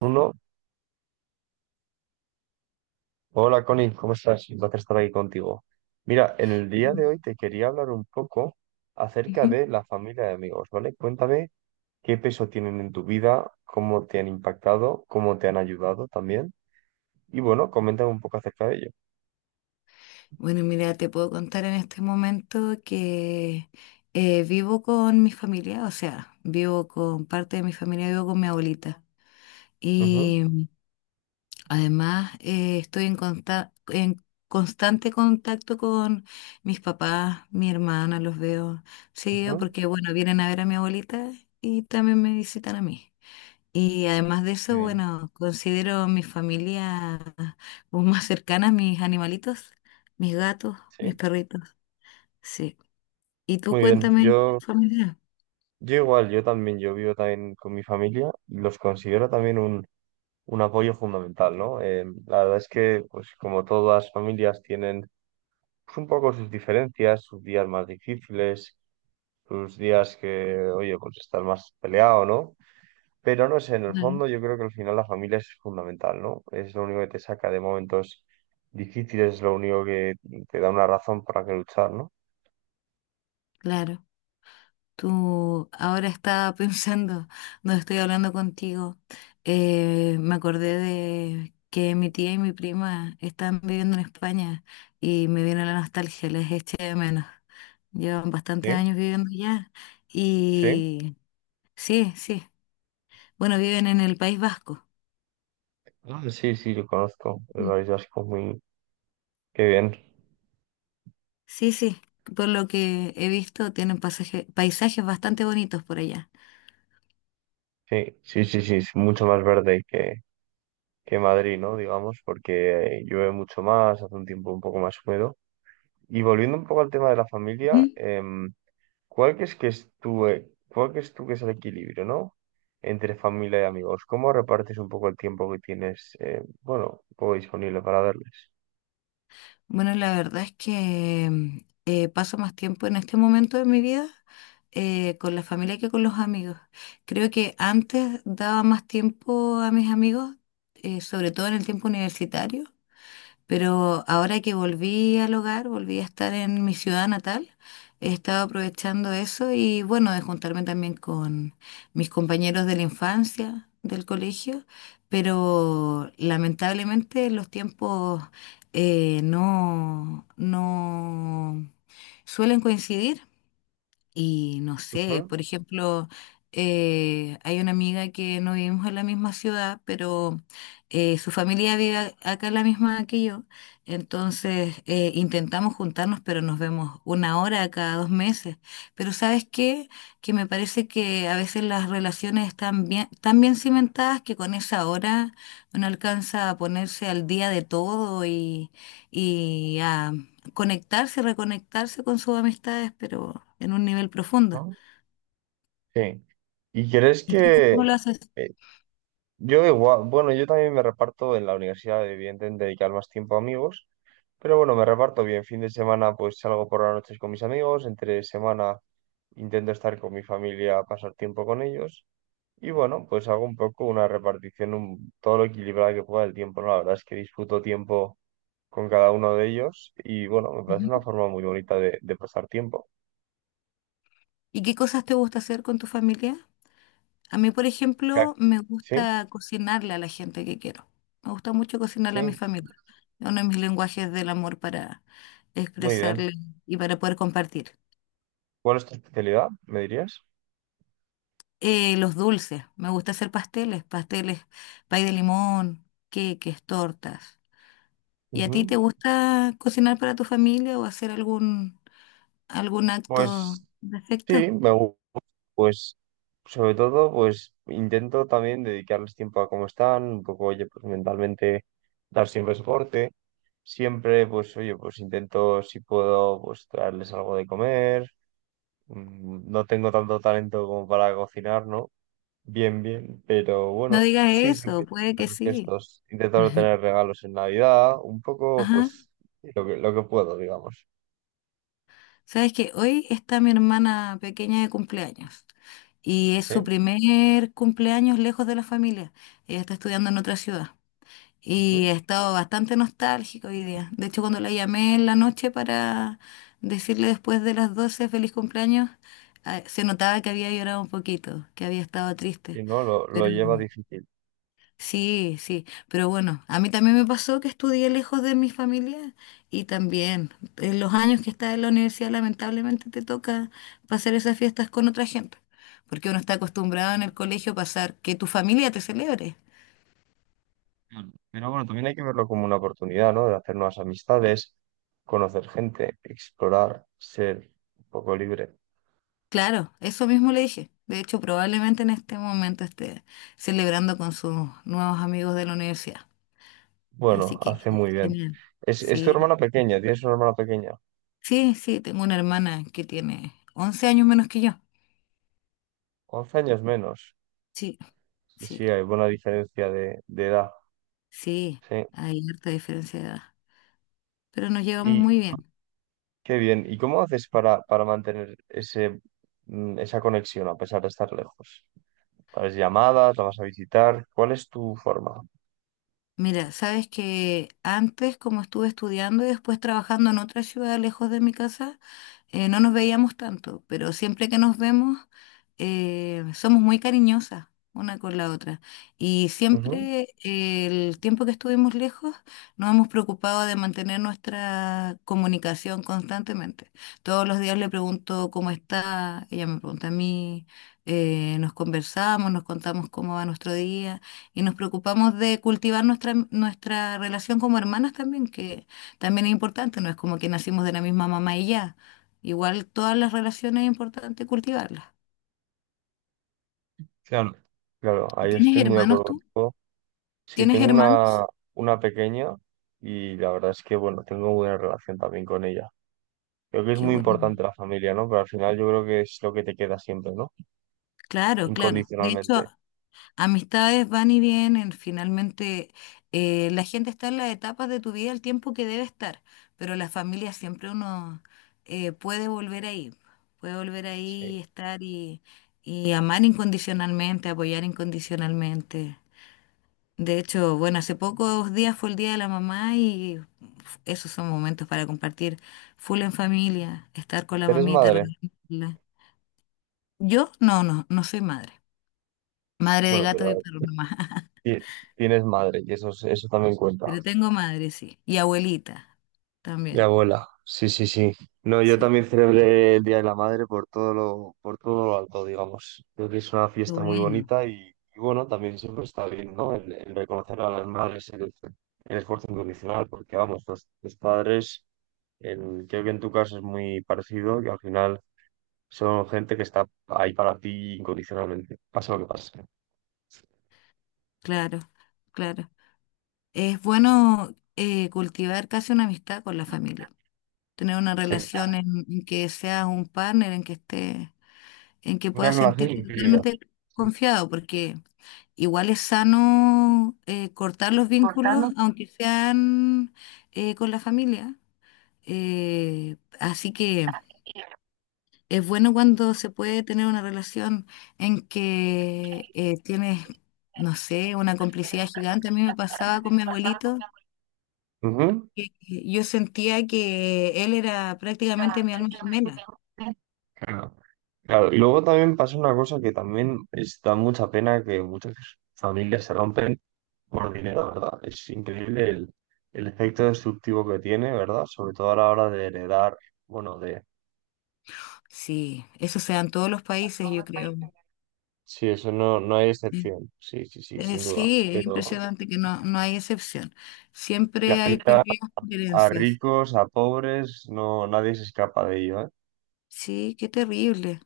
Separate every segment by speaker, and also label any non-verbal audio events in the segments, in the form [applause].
Speaker 1: Uno, hola Connie, ¿cómo estás? Un placer estar aquí contigo. Mira, en el día de hoy te quería hablar un poco acerca
Speaker 2: Ujú.
Speaker 1: de la familia de amigos, ¿vale? Cuéntame qué peso tienen en tu vida, cómo te han impactado, cómo te han ayudado también. Y bueno, coméntame un poco acerca de ello.
Speaker 2: Bueno, mira, te puedo contar en este momento que vivo con mi familia, o sea, vivo con parte de mi familia, vivo con mi abuelita.
Speaker 1: Ujú,
Speaker 2: Y además estoy en constante contacto con mis papás, mi hermana, los veo seguido
Speaker 1: ujú.
Speaker 2: porque, bueno, vienen a ver a mi abuelita y también me visitan a mí. Y además de eso,
Speaker 1: Bien.
Speaker 2: bueno, considero mi familia como más cercana, mis animalitos, mis gatos, mis
Speaker 1: Sí,
Speaker 2: perritos, sí. Y tú
Speaker 1: muy bien.
Speaker 2: cuéntame,
Speaker 1: Yo,
Speaker 2: familia.
Speaker 1: yo igual, yo también, yo vivo también con mi familia y los considero también un apoyo fundamental, ¿no? La verdad es que, pues como todas las familias tienen pues, un poco sus diferencias, sus días más difíciles, sus días que, oye, pues estás más peleado, ¿no? Pero no sé, en el
Speaker 2: Claro.
Speaker 1: fondo yo creo que al final la familia es fundamental, ¿no? Es lo único que te saca de momentos difíciles, es lo único que te da una razón para que luchar, ¿no?
Speaker 2: Claro, tú ahora estaba [laughs] pensando, no estoy hablando contigo, me acordé de que mi tía y mi prima están viviendo en España y me vino la nostalgia, les eché de menos. Llevan bastantes
Speaker 1: Sí,
Speaker 2: años viviendo allá
Speaker 1: sí.
Speaker 2: y sí, sí. Bueno, viven en el País Vasco.
Speaker 1: Ah, sí, sí, lo conozco. El
Speaker 2: Mm.
Speaker 1: País Vasco, muy... Qué bien.
Speaker 2: Sí, sí. Por lo que he visto, tienen paisajes bastante bonitos por allá.
Speaker 1: Sí, sí, sí, sí, es mucho más verde que Madrid, ¿no? Digamos, porque llueve mucho más, hace un tiempo un poco más húmedo. Y volviendo un poco al tema de la familia,
Speaker 2: Ujú.
Speaker 1: ¿cuál crees que es tu, cuál crees tú que es el equilibrio, ¿no? Entre familia y amigos. ¿Cómo repartes un poco el tiempo que tienes, bueno, un poco disponible para darles?
Speaker 2: Bueno, la verdad es que paso más tiempo en este momento de mi vida con la familia que con los amigos. Creo que antes daba más tiempo a mis amigos, sobre todo en el tiempo universitario. Pero ahora que volví al hogar, volví a estar en mi ciudad natal, he estado aprovechando eso y bueno, de juntarme también con mis compañeros de la infancia, del colegio, pero lamentablemente los tiempos no, no suelen coincidir. Y no sé,
Speaker 1: Ujú,
Speaker 2: por ejemplo, hay una amiga que no vivimos en la misma ciudad, pero su familia vive acá en la misma que yo. Entonces intentamos juntarnos, pero nos vemos una hora cada 2 meses. Pero ¿sabes qué? Que me parece que a veces las relaciones están bien, tan bien cimentadas que con esa hora uno alcanza a ponerse al día de todo y a conectarse, reconectarse con sus amistades, pero en un nivel profundo.
Speaker 1: ¿no? Sí. ¿Y crees
Speaker 2: ¿Y tú
Speaker 1: que
Speaker 2: cómo lo haces?
Speaker 1: eh, yo igual, bueno, yo también me reparto en la universidad, evidentemente, dedicar más tiempo a amigos, pero bueno, me reparto bien. Fin de semana, pues salgo por las noches con mis amigos, entre semana intento estar con mi familia, pasar tiempo con ellos. Y bueno, pues hago un poco una repartición un- todo lo equilibrada que pueda del tiempo, ¿no? La verdad es que disfruto tiempo con cada uno de ellos y bueno, me parece
Speaker 2: Ujú.
Speaker 1: una forma muy bonita de pasar tiempo.
Speaker 2: ¿Y qué cosas te gusta hacer con tu familia? A mí, por
Speaker 1: Ya-
Speaker 2: ejemplo, me
Speaker 1: Sí,
Speaker 2: gusta cocinarle a la gente que quiero. Me gusta mucho
Speaker 1: sí,
Speaker 2: cocinarle a mi familia. Es uno de mis lenguajes del amor para
Speaker 1: muy bien.
Speaker 2: expresarle y para poder compartir.
Speaker 1: ¿Cuál es tu especialidad, me dirías?
Speaker 2: Los dulces, me gusta hacer pasteles, pasteles, pay de limón, queques, tortas. ¿Y a ti
Speaker 1: Ujú.
Speaker 2: te gusta cocinar para tu familia o hacer algún acto
Speaker 1: Pues
Speaker 2: de
Speaker 1: sí,
Speaker 2: afecto.
Speaker 1: pues sobre todo pues intento también dedicarles tiempo a cómo están, un poco, oye, pues mentalmente dar siempre soporte. Siempre, pues, oye, pues intento, si puedo, pues traerles algo de comer. Mm, no tengo tanto talento como para cocinar, ¿no? Bien, bien, pero
Speaker 2: No
Speaker 1: bueno,
Speaker 2: digas
Speaker 1: sí,
Speaker 2: eso,
Speaker 1: siempre
Speaker 2: puede que
Speaker 1: los
Speaker 2: sí.
Speaker 1: gestos, intento no
Speaker 2: [laughs]
Speaker 1: tener regalos en Navidad, un poco,
Speaker 2: Ajá.
Speaker 1: pues, lo que puedo, digamos,
Speaker 2: Sabes que hoy está mi hermana pequeña de cumpleaños y es su
Speaker 1: ¿sí?
Speaker 2: primer cumpleaños lejos de la familia. Ella está estudiando en otra ciudad y
Speaker 1: Ujú.
Speaker 2: he estado bastante nostálgico hoy día. De hecho, cuando la llamé en la noche para decirle después de las 12 feliz cumpleaños, ah, se notaba que había llorado un poquito, que había estado triste.
Speaker 1: Y no, lo
Speaker 2: Pero
Speaker 1: lleva difícil.
Speaker 2: sí, sí, pero bueno, a mí también me pasó que estudié lejos de mi familia y también en los años que estás en la universidad lamentablemente te toca pasar esas fiestas con otra gente, porque uno está acostumbrado en el colegio a pasar que tu familia te celebre.
Speaker 1: Claro. Pero bueno, también hay que verlo como una oportunidad, ¿no? De hacer nuevas amistades, conocer gente, explorar, ser un poco libre.
Speaker 2: Claro, eso mismo le dije. De hecho, probablemente en este momento esté celebrando con sus nuevos amigos de la universidad.
Speaker 1: Bueno,
Speaker 2: Así que
Speaker 1: hace muy bien.
Speaker 2: genial.
Speaker 1: Es tu
Speaker 2: Sí,
Speaker 1: hermana pequeña, tienes una hermana pequeña,
Speaker 2: sí, sí, tengo una hermana que tiene 11 años menos que yo.
Speaker 1: 11 años menos.
Speaker 2: Sí,
Speaker 1: Sí,
Speaker 2: sí.
Speaker 1: sí, hay buena diferencia de edad.
Speaker 2: Sí,
Speaker 1: Sí.
Speaker 2: hay harta diferencia de edad, pero nos llevamos
Speaker 1: Y
Speaker 2: muy bien.
Speaker 1: qué bien. ¿Y cómo haces para mantener ese, esa conexión a pesar de estar lejos? ¿Haces llamadas? ¿La vas a visitar? ¿Cuál es tu forma?
Speaker 2: Mira, sabes que antes, como estuve estudiando y después trabajando en otra ciudad lejos de mi casa, no nos veíamos tanto, pero siempre que nos vemos, somos muy cariñosas una con la otra. Y
Speaker 1: Ujú.
Speaker 2: siempre el tiempo que estuvimos lejos, nos hemos preocupado de mantener nuestra comunicación constantemente. Todos los días le pregunto cómo está, ella me pregunta a mí, nos conversamos, nos contamos cómo va nuestro día. Y nos preocupamos de cultivar nuestra relación como hermanas también, que también es importante, no es como que nacimos de la misma mamá y ya. Igual todas las relaciones es importante cultivarlas.
Speaker 1: Claro. Claro, ahí
Speaker 2: ¿Tienes
Speaker 1: estoy muy de
Speaker 2: hermanos
Speaker 1: acuerdo
Speaker 2: tú?
Speaker 1: contigo. Sí,
Speaker 2: ¿Tienes
Speaker 1: tengo
Speaker 2: hermanos?
Speaker 1: una pequeña y la verdad es que, bueno, tengo buena relación también con ella. Creo que es
Speaker 2: Qué
Speaker 1: muy
Speaker 2: bueno.
Speaker 1: importante la familia, ¿no? Pero al final yo creo que es lo que te queda siempre, ¿no?
Speaker 2: Claro, claro. De hecho,
Speaker 1: Incondicionalmente.
Speaker 2: amistades van y vienen, finalmente la gente está en las etapas de tu vida el tiempo que debe estar, pero la familia siempre uno eh, puede volver ahí, puede volver ahí
Speaker 1: Sí.
Speaker 2: y estar y amar incondicionalmente, apoyar incondicionalmente. De hecho, bueno, hace pocos días fue el Día de la Mamá y esos son momentos para compartir full en familia, estar con la
Speaker 1: ¿Eres
Speaker 2: mamita,
Speaker 1: madre?
Speaker 2: regalarla. Yo no, no, no soy madre, madre de
Speaker 1: Bueno,
Speaker 2: gatos y
Speaker 1: pero
Speaker 2: perros nomás. [laughs]
Speaker 1: Ti- Tienes madre, y eso, es- eso también cuenta.
Speaker 2: Pero tengo madre, sí. Y abuelita
Speaker 1: Y
Speaker 2: también,
Speaker 1: abuela, sí, sí, sí. No, yo
Speaker 2: sí.
Speaker 1: también celebré el Día de la Madre por todo lo alto, digamos. Creo que es una
Speaker 2: Qué
Speaker 1: fiesta muy
Speaker 2: bueno,
Speaker 1: bonita y bueno, también siempre está bien, ¿no? El reconocer a las madres el esfuerzo incondicional, porque vamos, los padres, en- creo que en tu caso es muy parecido, que al final son gente que está ahí para ti incondicionalmente, pase lo que pase.
Speaker 2: claro, claro. Es bueno cultivar casi una amistad con la familia, tener una
Speaker 1: Sí.
Speaker 2: relación en que seas un partner, en que esté, en que
Speaker 1: Una
Speaker 2: puedas
Speaker 1: relación
Speaker 2: sentirte
Speaker 1: increíble.
Speaker 2: totalmente confiado, porque igual es sano cortar los vínculos, aunque sean con la familia. Así que es bueno cuando se puede tener una relación en que tienes, no sé, una complicidad gigante. A mí me pasaba con mi abuelito y yo sentía que él era prácticamente mi alma gemela.
Speaker 1: Claro. Claro, y luego también pasa una cosa que también es- da mucha pena que muchas familias se rompen por dinero, ¿verdad? Es increíble el efecto destructivo que tiene, ¿verdad? Sobre todo a la hora de heredar, bueno, de...
Speaker 2: Sí, eso se da en todos los países, yo creo.
Speaker 1: Sí, eso no, no hay
Speaker 2: Mm.
Speaker 1: excepción, sí, sí, sí, sin duda.
Speaker 2: Sí, es
Speaker 1: Pero
Speaker 2: impresionante que no, no hay excepción.
Speaker 1: que
Speaker 2: Siempre hay
Speaker 1: afecta
Speaker 2: peleas,
Speaker 1: a
Speaker 2: diferencias.
Speaker 1: ricos, a pobres, no, nadie se escapa de ello, ¿eh?
Speaker 2: Sí, qué terrible.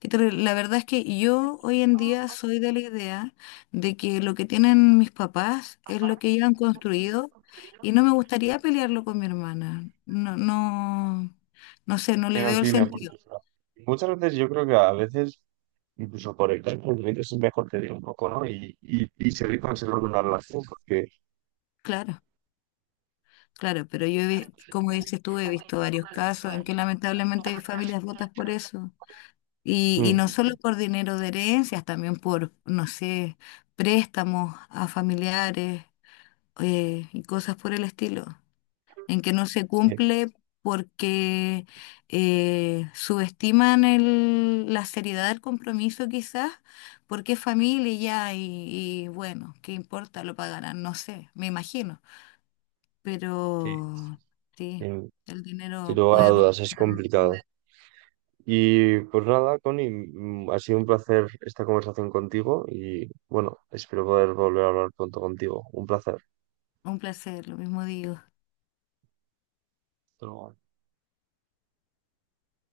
Speaker 2: Pero la verdad es que yo hoy en día soy de la idea de que lo que tienen mis papás es lo que ellos han construido y no me gustaría pelearlo con mi hermana. No, no, no sé, no
Speaker 1: Que
Speaker 2: le
Speaker 1: no
Speaker 2: veo el
Speaker 1: tiene
Speaker 2: sentido.
Speaker 1: oportunidad. Muchas veces yo creo que a veces, incluso por el tiempo, es mejor te diga un poco, ¿no? Y seguir conservando una relación, porque
Speaker 2: Claro, claro, pero yo, como dices tú, he visto varios casos en que lamentablemente hay familias rotas por eso. Y no
Speaker 1: mm,
Speaker 2: solo por dinero de herencias, también por, no sé, préstamos a familiares y cosas por el estilo. En que no se
Speaker 1: sí,
Speaker 2: cumple porque subestiman la seriedad del compromiso quizás, porque es familia y ya, y bueno, ¿qué importa? Lo pagarán, no sé, me imagino.
Speaker 1: sí, sí.
Speaker 2: Pero sí,
Speaker 1: Sin,
Speaker 2: el
Speaker 1: sin
Speaker 2: dinero
Speaker 1: lugar a
Speaker 2: puede
Speaker 1: dudas
Speaker 2: romper
Speaker 1: es complicado. Y pues nada, Connie, ha sido un placer esta conversación contigo y bueno, espero poder volver a hablar pronto contigo. Un placer.
Speaker 2: un placer, lo mismo digo.
Speaker 1: Hasta luego.